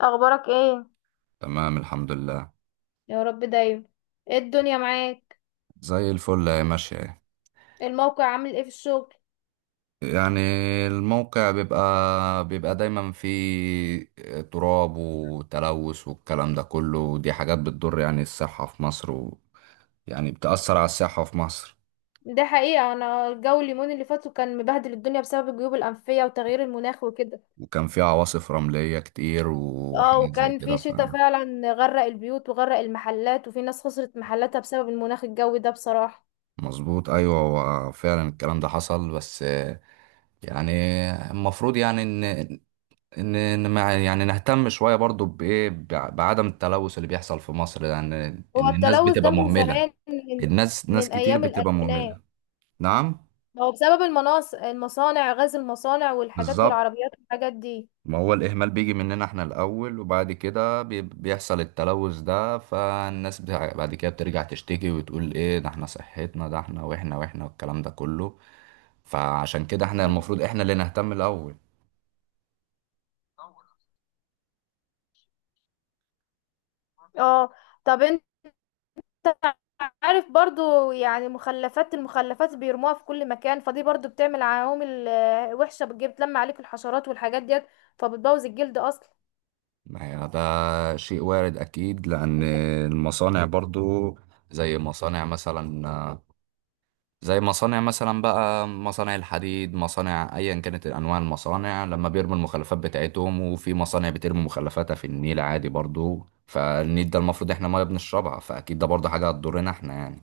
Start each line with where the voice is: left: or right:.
left: اخبارك ايه؟
right: تمام، الحمد لله.
left: يا رب دايما. ايه الدنيا معاك؟
right: زي الفل هي ماشية اهي.
left: الموقع عامل ايه في الشغل؟
right: يعني الموقع بيبقى دايما فيه تراب وتلوث والكلام ده كله، ودي حاجات بتضر يعني الصحة في مصر، يعني بتأثر على الصحة في مصر.
left: ده حقيقة، انا الجو اليومين اللي فاتوا كان مبهدل الدنيا بسبب الجيوب الانفية وتغيير المناخ وكده.
right: وكان في عواصف رملية كتير
left: اه،
right: وحاجات زي
left: وكان
right: كده.
left: في
right: ف
left: شتاء فعلا غرق البيوت وغرق المحلات وفي ناس خسرت محلاتها بسبب المناخ الجوي ده بصراحة.
right: مظبوط، ايوه، هو فعلا الكلام ده حصل. بس يعني المفروض ان ان إن ما نهتم شويه برضو بعدم التلوث اللي بيحصل في مصر، يعني ان
left: هو
right: الناس
left: التلوث ده
right: بتبقى
left: من
right: مهمله.
left: زمان،
right: الناس، ناس
left: من
right: كتير
left: ايام
right: بتبقى مهمله.
left: الالفينات.
right: نعم.
left: هو بسبب المصانع، غاز المصانع والحاجات
right: بالظبط.
left: والعربيات والحاجات دي.
right: ما هو الاهمال بيجي مننا احنا الاول، وبعد كده بيحصل التلوث ده، بعد كده بترجع تشتكي وتقول ايه ده، احنا صحتنا، ده احنا، واحنا والكلام ده كله. فعشان كده احنا
left: مم.
right: المفروض احنا اللي نهتم الاول.
left: اه. طب، عارف برضو يعني المخلفات بيرموها في كل مكان، فدي برضو بتعمل عوامل وحشة، بتلم عليك الحشرات والحاجات ديت، فبتبوظ الجلد اصلا.
right: ما هي ده شيء وارد أكيد، لأن
left: انت
right: المصانع برضو، زي مصانع مثلا زي مصانع مثلا بقى، مصانع الحديد، مصانع أيا كانت أنواع المصانع، لما بيرموا المخلفات بتاعتهم، وفي مصانع بترمي مخلفاتها في النيل عادي برضو، فالنيل ده المفروض احنا ما بنشربها، فأكيد ده برضو حاجة هتضرنا احنا يعني.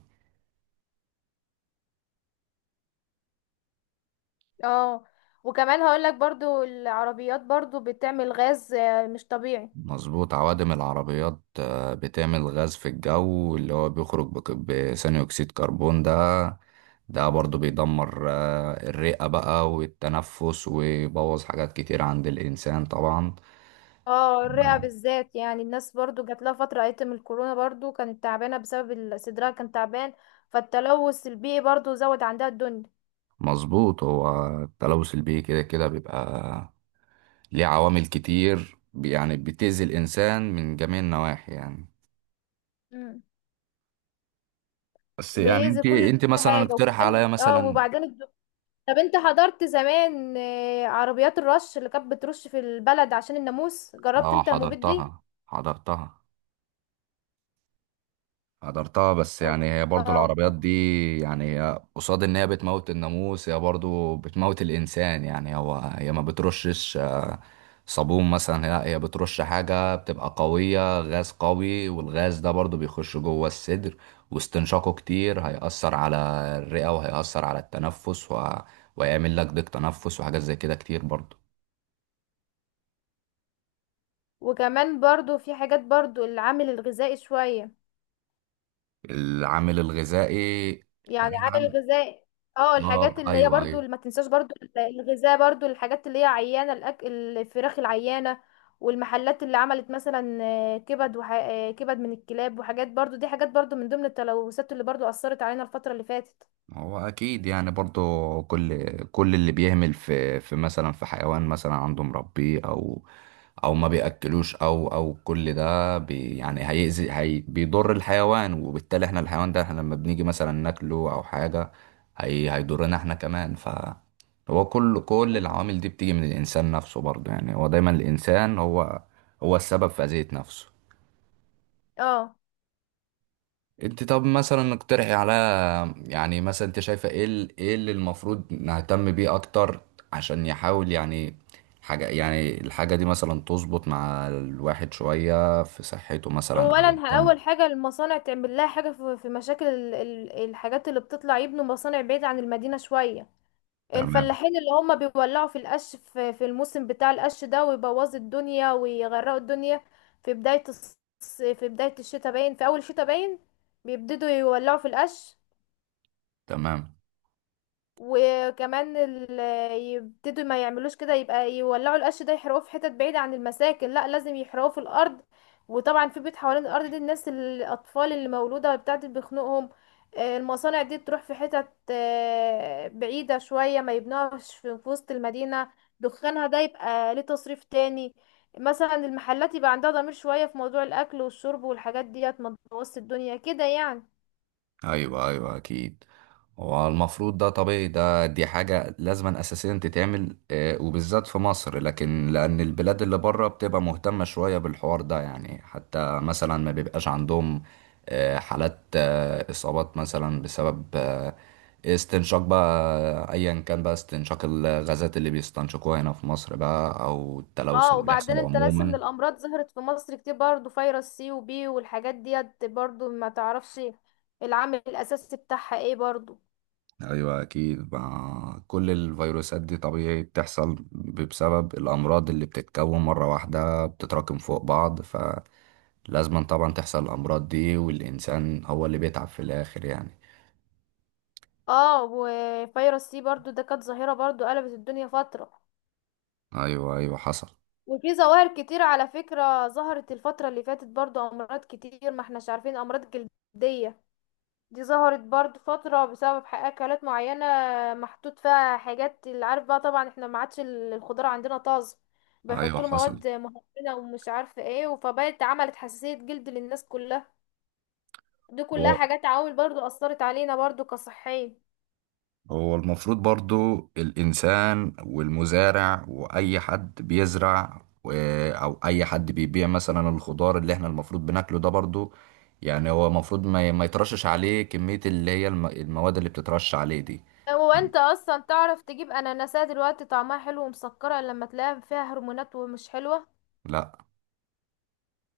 left: اه وكمان هقول لك برضو العربيات برضو بتعمل غاز مش طبيعي.
right: مظبوط، عوادم العربيات بتعمل غاز في الجو، اللي هو بيخرج بثاني أكسيد كربون ده، ده برضو بيدمر الرئة بقى والتنفس، ويبوظ حاجات كتير عند الإنسان طبعا.
left: اه، الرئة بالذات يعني الناس برضو جات لها فترة ايتم الكورونا برضو كانت تعبانة بسبب صدرها كان تعبان، فالتلوث البيئي برضو زود عندها الدنيا.
right: مظبوط، هو التلوث البيئي كده بيبقى ليه عوامل كتير، يعني بتأذي الإنسان من جميع النواحي يعني.
left: مم.
right: بس يعني
left: بيأذي
right: انت
left: كل
right: انت مثلا
left: حاجة
right: اقترح
left: وكمان
right: عليا مثلا.
left: وبعدين، طب انت حضرت زمان عربيات الرش اللي كانت بترش في البلد عشان الناموس، جربت
right: اه،
left: انت المبيد دي؟
right: حضرتها حضرتها. بس يعني هي برضو
left: اه،
right: العربيات دي، يعني هي قصاد ان هي بتموت الناموس، هي برضو بتموت الانسان يعني. هو هي ما بترشش صابون مثلا، هي بترش حاجة بتبقى قوية، غاز قوي، والغاز ده برضو بيخش جوه الصدر، واستنشاقه كتير هيأثر على الرئة، وهيأثر على التنفس، ويعمل لك ضيق تنفس وحاجات زي كده كتير برضو.
left: وكمان برضو في حاجات برضو العامل الغذائي شوية،
right: العامل الغذائي؟ لا،
left: يعني عامل
right: العامل.
left: غذائي. اه، الحاجات
right: اه،
left: اللي هي
right: ايوه
left: برضو
right: ايوه
left: اللي ما تنساش برضو الغذاء، برضو الحاجات اللي هي عيانة، الفراخ العيانة والمحلات اللي عملت مثلا آه، كبد وح... آه، كبد من الكلاب وحاجات، برضو دي حاجات برضو من ضمن التلوثات اللي برضو أثرت علينا الفترة اللي فاتت.
right: هو اكيد يعني برضو كل اللي بيهمل في مثلا في حيوان مثلا عنده مربيه، او ما بياكلوش، او كل ده يعني هيأذي، بيضر الحيوان، وبالتالي احنا الحيوان ده احنا لما بنيجي مثلا ناكله او حاجه، هيضرنا احنا كمان. ف هو كل
left: مم.
right: العوامل دي بتيجي من الانسان نفسه برضو، يعني هو دايما الانسان هو هو السبب في اذية نفسه.
left: اه.
right: انت طب مثلا اقترحي على، يعني مثلا انت شايفه ايه اللي المفروض نهتم بيه اكتر، عشان يحاول يعني حاجه، يعني الحاجه دي مثلا تظبط مع الواحد شويه في صحته مثلا، او
left: اولا
right: يهتم.
left: اول حاجه المصانع تعمل لها حاجه في مشاكل الحاجات اللي بتطلع، يبنوا مصانع بعيد عن المدينه شويه.
right: تمام.
left: الفلاحين اللي هم بيولعوا في القش في الموسم بتاع القش ده ويبوظوا الدنيا ويغرقوا الدنيا في بدايه الشتاء باين، في اول الشتاء باين بيبتدوا يولعوا في القش.
right: تمام.
left: وكمان يبتدوا ما يعملوش كده، يبقى يولعوا القش ده يحرقوه في حتت بعيدة عن المساكن، لا لازم يحرقوه في الأرض، وطبعا في بيت حوالين الأرض دي الناس الأطفال اللي مولودة بتاعت بيخنقهم. المصانع دي تروح في حتت بعيدة شوية ما يبنوهاش في وسط المدينة، دخانها ده يبقى ليه تصريف تاني. مثلا المحلات يبقى عندها ضمير شوية في موضوع الأكل والشرب والحاجات ديت، ما تبوظش الدنيا كده يعني.
right: ايوه اكيد. هو المفروض ده طبيعي، ده دي حاجة لازما اساسيا تتعمل وبالذات في مصر، لكن لان البلاد اللي بره بتبقى مهتمة شوية بالحوار ده يعني، حتى مثلا ما بيبقاش عندهم حالات اصابات مثلا بسبب استنشاق بقى ايا كان بقى، استنشاق الغازات اللي بيستنشقوها هنا في مصر بقى، او التلوث
left: اه
right: اللي
left: وبعدين
right: بيحصل
left: انت ناسي ان
right: عموما.
left: الامراض ظهرت في مصر كتير برضو، فيروس سي وبي والحاجات ديت برضو ما تعرفش العامل الاساسي بتاعها ايه برضو.
right: ايوه اكيد، مع كل الفيروسات دي طبيعي بتحصل بسبب الامراض اللي بتتكون مره واحده، بتتراكم فوق بعض، فلازم طبعا تحصل الامراض دي، والانسان هو اللي بيتعب في الاخر يعني.
left: اه، وفيروس سي برضو ده كانت ظاهرة برضو قلبت الدنيا فترة.
right: ايوه حصل.
left: وفي ظواهر كتير على فكرة ظهرت الفترة اللي فاتت، برضو امراض كتير ما احناش عارفين، امراض جلدية دي ظهرت برضو فترة بسبب أكلات معينة محطوط فيها حاجات اللي عارف بقى، طبعا احنا ما عادش الخضار عندنا طازة،
right: ايوه
left: بيحطوا له
right: حصل.
left: مواد مهدرجة ومش عارفة ايه، فبقت عملت حساسية جلد للناس كلها. دي
right: هو
left: كلها حاجات عوامل برضو أثرت علينا برضو كصحيين.
right: هو المفروض برضو الإنسان والمزارع وأي حد بيزرع أو أي حد بيبيع مثلا الخضار اللي احنا المفروض بناكله ده برضو، يعني هو المفروض ما يترشش عليه كمية، اللي هي المواد اللي بتترش عليه دي
left: هو
right: يعني.
left: انت اصلا تعرف تجيب اناناسات دلوقتي طعمها حلو ومسكرة؟ إلا لما تلاقيها فيها هرمونات ومش حلوة.
right: لا.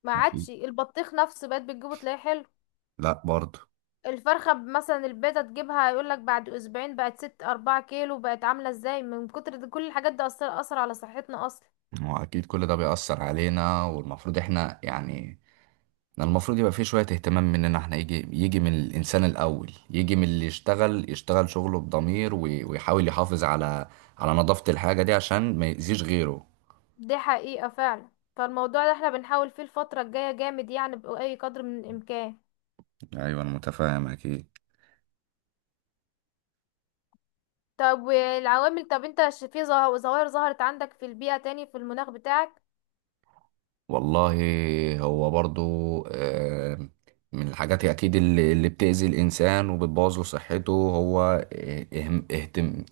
left: ما
right: ما في.
left: عادش البطيخ نفسه، بقت بتجيبه تلاقيه حلو.
right: لا برضو.
left: مثلا البيضة تجيبها، يقولك بعد أسبوعين بقت ست أربعة كيلو، بقت عاملة ازاي من كتر دي؟ كل الحاجات دي أثر على صحتنا أصلا.
right: هو أكيد كل ده بيأثر علينا، والمفروض احنا يعني، يعني المفروض يبقى فيه شوية اهتمام مننا احنا، يجي من الإنسان الأول، يجي من اللي يشتغل، يشتغل شغله بضمير، ويحاول يحافظ على على نظافة الحاجة دي عشان ما يأذيش غيره.
left: دي حقيقة فعلا، فالموضوع ده احنا بنحاول فيه الفترة الجاية جامد يعني بأي قدر من الإمكان.
right: ايوه انا متفاهم اكيد.
left: طب انت ظواهر ظهرت عندك في البيئة تاني في المناخ بتاعك؟
right: والله هو برضو آه، من الحاجات أكيد اللي بتأذي الإنسان وبتبوظ له صحته، هو اهتم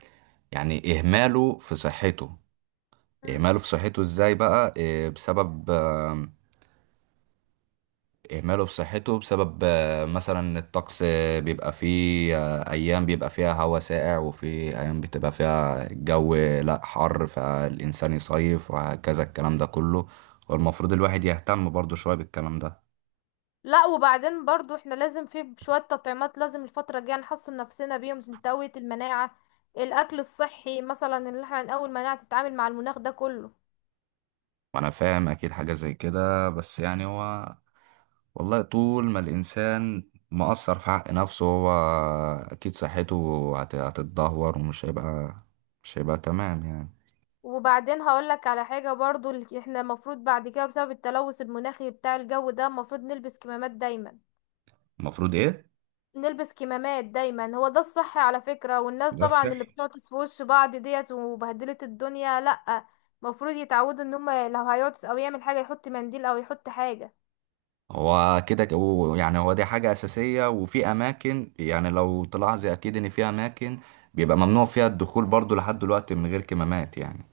right: يعني إهماله في صحته.
left: مم.
right: إهماله في صحته إزاي بقى بسبب إهماله بصحته، بسبب مثلا الطقس، بيبقى فيه أيام بيبقى فيها هواء ساقع، وفي أيام بتبقى فيها الجو لأ حر، فالإنسان يصيف وهكذا الكلام ده كله، والمفروض الواحد يهتم برضه شوية بالكلام ده.
left: لا وبعدين برضو احنا لازم في شوية تطعيمات، لازم الفترة الجاية نحصن نفسنا بيهم عشان تقوية المناعة. الأكل الصحي مثلا اللي احنا نقوي المناعة تتعامل مع المناخ ده كله.
right: وأنا فاهم أكيد حاجة زي كده، بس يعني هو، والله طول ما الإنسان مقصر في حق نفسه، هو أكيد صحته هتتدهور، ومش هيبقى، مش هيبقى تمام يعني.
left: وبعدين هقولك على حاجة برضو، احنا المفروض بعد كده بسبب التلوث المناخي بتاع الجو ده المفروض نلبس كمامات دايما.
right: المفروض إيه؟
left: نلبس كمامات دايما، هو ده الصح على فكرة، والناس
right: ده
left: طبعا
right: الصح.
left: اللي بتعطس في وش بعض ديت وبهدلت الدنيا لأ. المفروض يتعودوا ان هما لو هيعطس او يعمل حاجة يحط منديل او يحط حاجة.
right: هو كده يعني هو دي حاجة أساسية، وفي أماكن، يعني لو تلاحظي أكيد إن في أماكن بيبقى ممنوع فيها الدخول برضو لحد دلوقتي من غير كمامات يعني.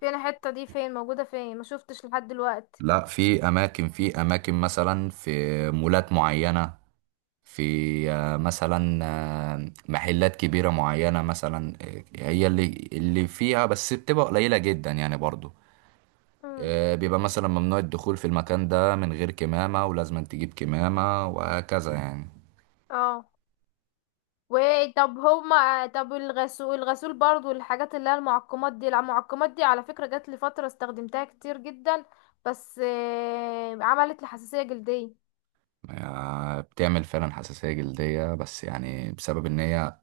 left: فين الحتة دي؟ فين موجودة؟ فين ما شفتش لحد دلوقتي.
right: لا، في أماكن، في أماكن مثلا في مولات معينة، في مثلا محلات كبيرة معينة مثلا، هي اللي فيها، بس بتبقى قليلة جدا يعني برضو.
left: امم.
right: بيبقى مثلا ممنوع الدخول في المكان ده من غير كمامة، ولازم تجيب كمامة وهكذا يعني.
left: اه. وطب هما طب الغسول، برضو الحاجات اللي هي المعقمات دي، المعقمات دي على فكرة جات لي فترة استخدمتها كتير جدا، بس عملت لي حساسية جلدية.
right: بتعمل فعلا حساسية جلدية، بس يعني بسبب ان هي،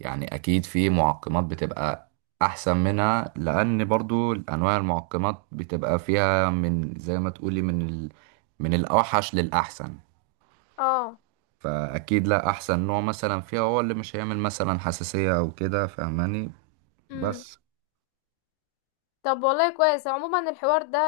right: يعني اكيد في معقمات بتبقى احسن منها، لان برضو انواع المعقمات بتبقى فيها، من زي ما تقولي من الاوحش للاحسن،
left: اه.
right: فاكيد لا، احسن نوع مثلا فيها هو اللي مش هيعمل مثلا حساسية او كده، فاهماني؟
left: امم.
right: بس.
left: طب والله كويس عموما، الحوار ده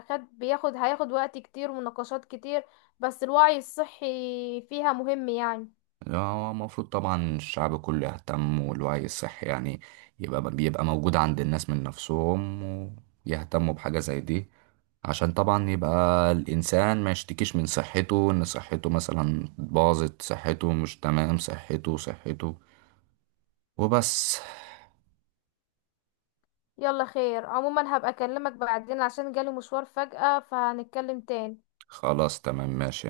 left: خد بياخد هياخد وقت كتير ومناقشات كتير، بس الوعي الصحي فيها مهم يعني.
right: هو المفروض طبعا الشعب كله يهتم، والوعي الصحي يعني يبقى، بيبقى موجود عند الناس من نفسهم، ويهتموا بحاجة زي دي، عشان طبعا يبقى الإنسان ما يشتكيش من صحته، إن صحته مثلا باظت، صحته مش تمام، صحته وبس.
left: يلا خير عموما، هبقى اكلمك بعدين عشان جالي مشوار فجأة، فهنتكلم تاني.
right: خلاص، تمام، ماشي.